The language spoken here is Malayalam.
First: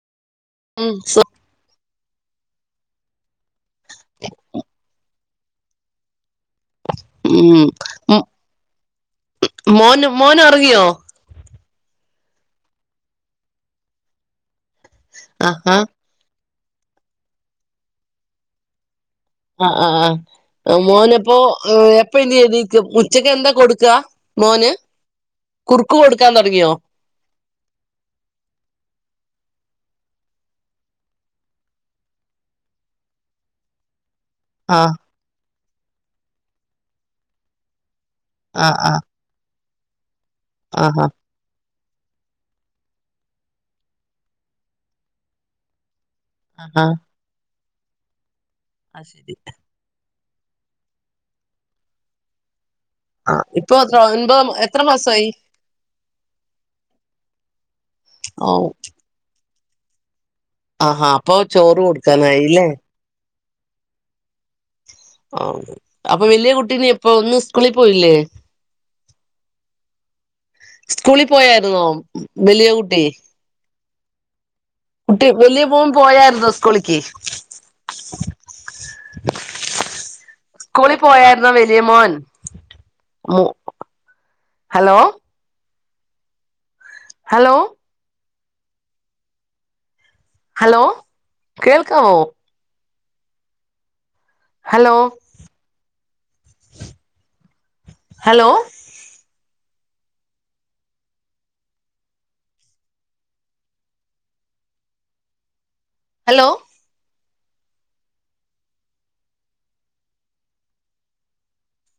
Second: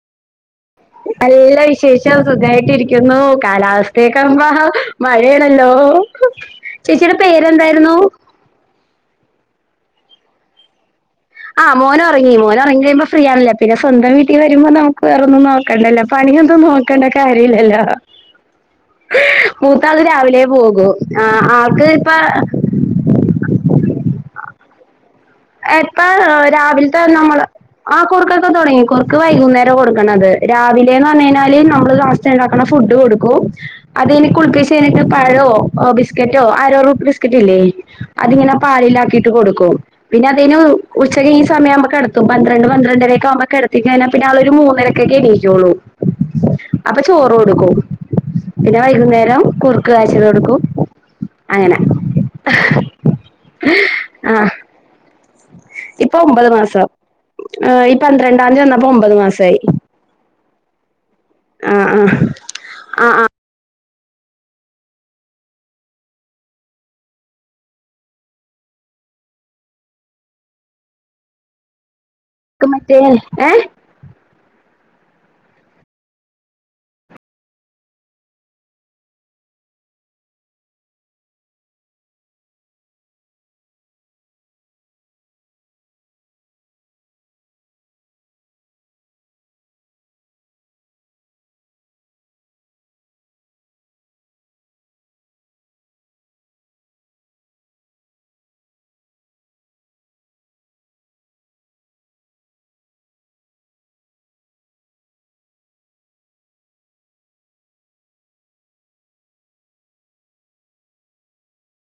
ഉം സു നല്ല വിശേ ഷം സുഖായിട്ടിരിക്കുന്നു കാലാവസ്ഥയൊക്കെ ഇപ്പം മഴയാണല്ലോ ചേച്ചിയുടെ ഉം പേരെന്തായിരുന്നു? മോൻ മോനൊറങ്ങിയോ.? ആഹ് മോനൊറങ്ങി മോന് ഒറങ്ങി കിയുമ്പോ ഫ്രീയാണല്ലോ പിന്നെ സ്വന്തം വീട്ടി വരുമ്പോ നമുക്ക് വേറൊന്നും ആഹാ നോക്കണ്ടല്ലോ? പണിയൊന്നും നോക്കേണ്ട കാര്യവില്ലല്ലോ? ആഹ് മൂത്താള് ആഹ് രാവിലെ പോകും ആഹ് ആൾക്ക് ഇപ്പ ഉച്ച ഉച്ചക്ക് എന്താ കൊടുക്ക മോന്? കുറുക്ക് എപ്പൊ കൊടുക്കാൻ തൊടങ്ങിയോ രാവിലത്തെ നമ്മള് ആ് കുറുക്കൊക്കെ തൊടങ്ങി കുറുക്ക് വൈകുന്നേര കൊടുക്ക്ണത് രാവിലേന്ന് പറഞ്ഞഴിഞ്ഞാല് നമ്മള് രാവിലെ ഇണ്ടാക്കണ ഫുഡ് കൊടുക്കും അത് കഴിഞ്ഞ് കുളി പ്പിച്ച് ആഹ് കഴ്ഞ്ഞിട്ട് പഴോ, ബിസ്ക്കറ്റോ, ആരോറൂട്ട് ബിസ്ക്കറ്റില്ലേ? അതിങ്ങനെ ആഹ് ആഹ് പാലിലാക്കിയിട്ട് കൊടുക്കും പിന്നെ അത് കഴിഞ്ന് ആഹാ ഉച്ചക്ക് ഈ സമയാവുമ്പം കെട ത്തും പന്ത്രണ്ട് പന്ത്രണ്ടരൊക്കെ ആവുമ്പോ കെടത്തി കഴിഞ്ഞ പിന്നെ അവളൊരു മൂന്നരക്കൊക്കെ എണീക്കൊള്ളൂ ആഹാ അപ്പ ചോറ് കൊടുക്കും പിന്നെ അത് ശരി വൈകുന്നേരം കുറു ക്ക് കാച്ചിയത് കൊടുക്കും അങ്ങനെ. ആഹ് ഇപ്പൊ എത്ര ആഹ് ഒൻപത് എത്ര മാസമായി? ഇപ്പൊ ഒമ്പത് മാസം ഈ പന്ത്രണ്ടാം തി ഓഹ് വന്നപ്പോ ഒമ്പത് മാസായി. ആഹ് ഹാ അപ്പൊ ചോറ് ആഹ് കൊടുക്കാനായില്ലേ? ആഹ് ആന്ന് അപ്പൊ വല്യ കുട്ടീ ഇനി ഇപ്പൊ ഇന്ന് സ്കൂളി പോയില്ലേ? സ്കൂളി പോയായിരുന്നോ? ക്ക് വലിയ മറ്റേ കുട്ടി ഏഹ്? കുട്ടി വലിയ മോൻ പോയായിരുന്നോ സ്കൂളിക്ക്? സ്കൂളി പോയായിരുന്നോ വലിയ മോൻ? ഹലോ ഹലോ ഹലോ കേൾക്കാവോ? Hello hello hello.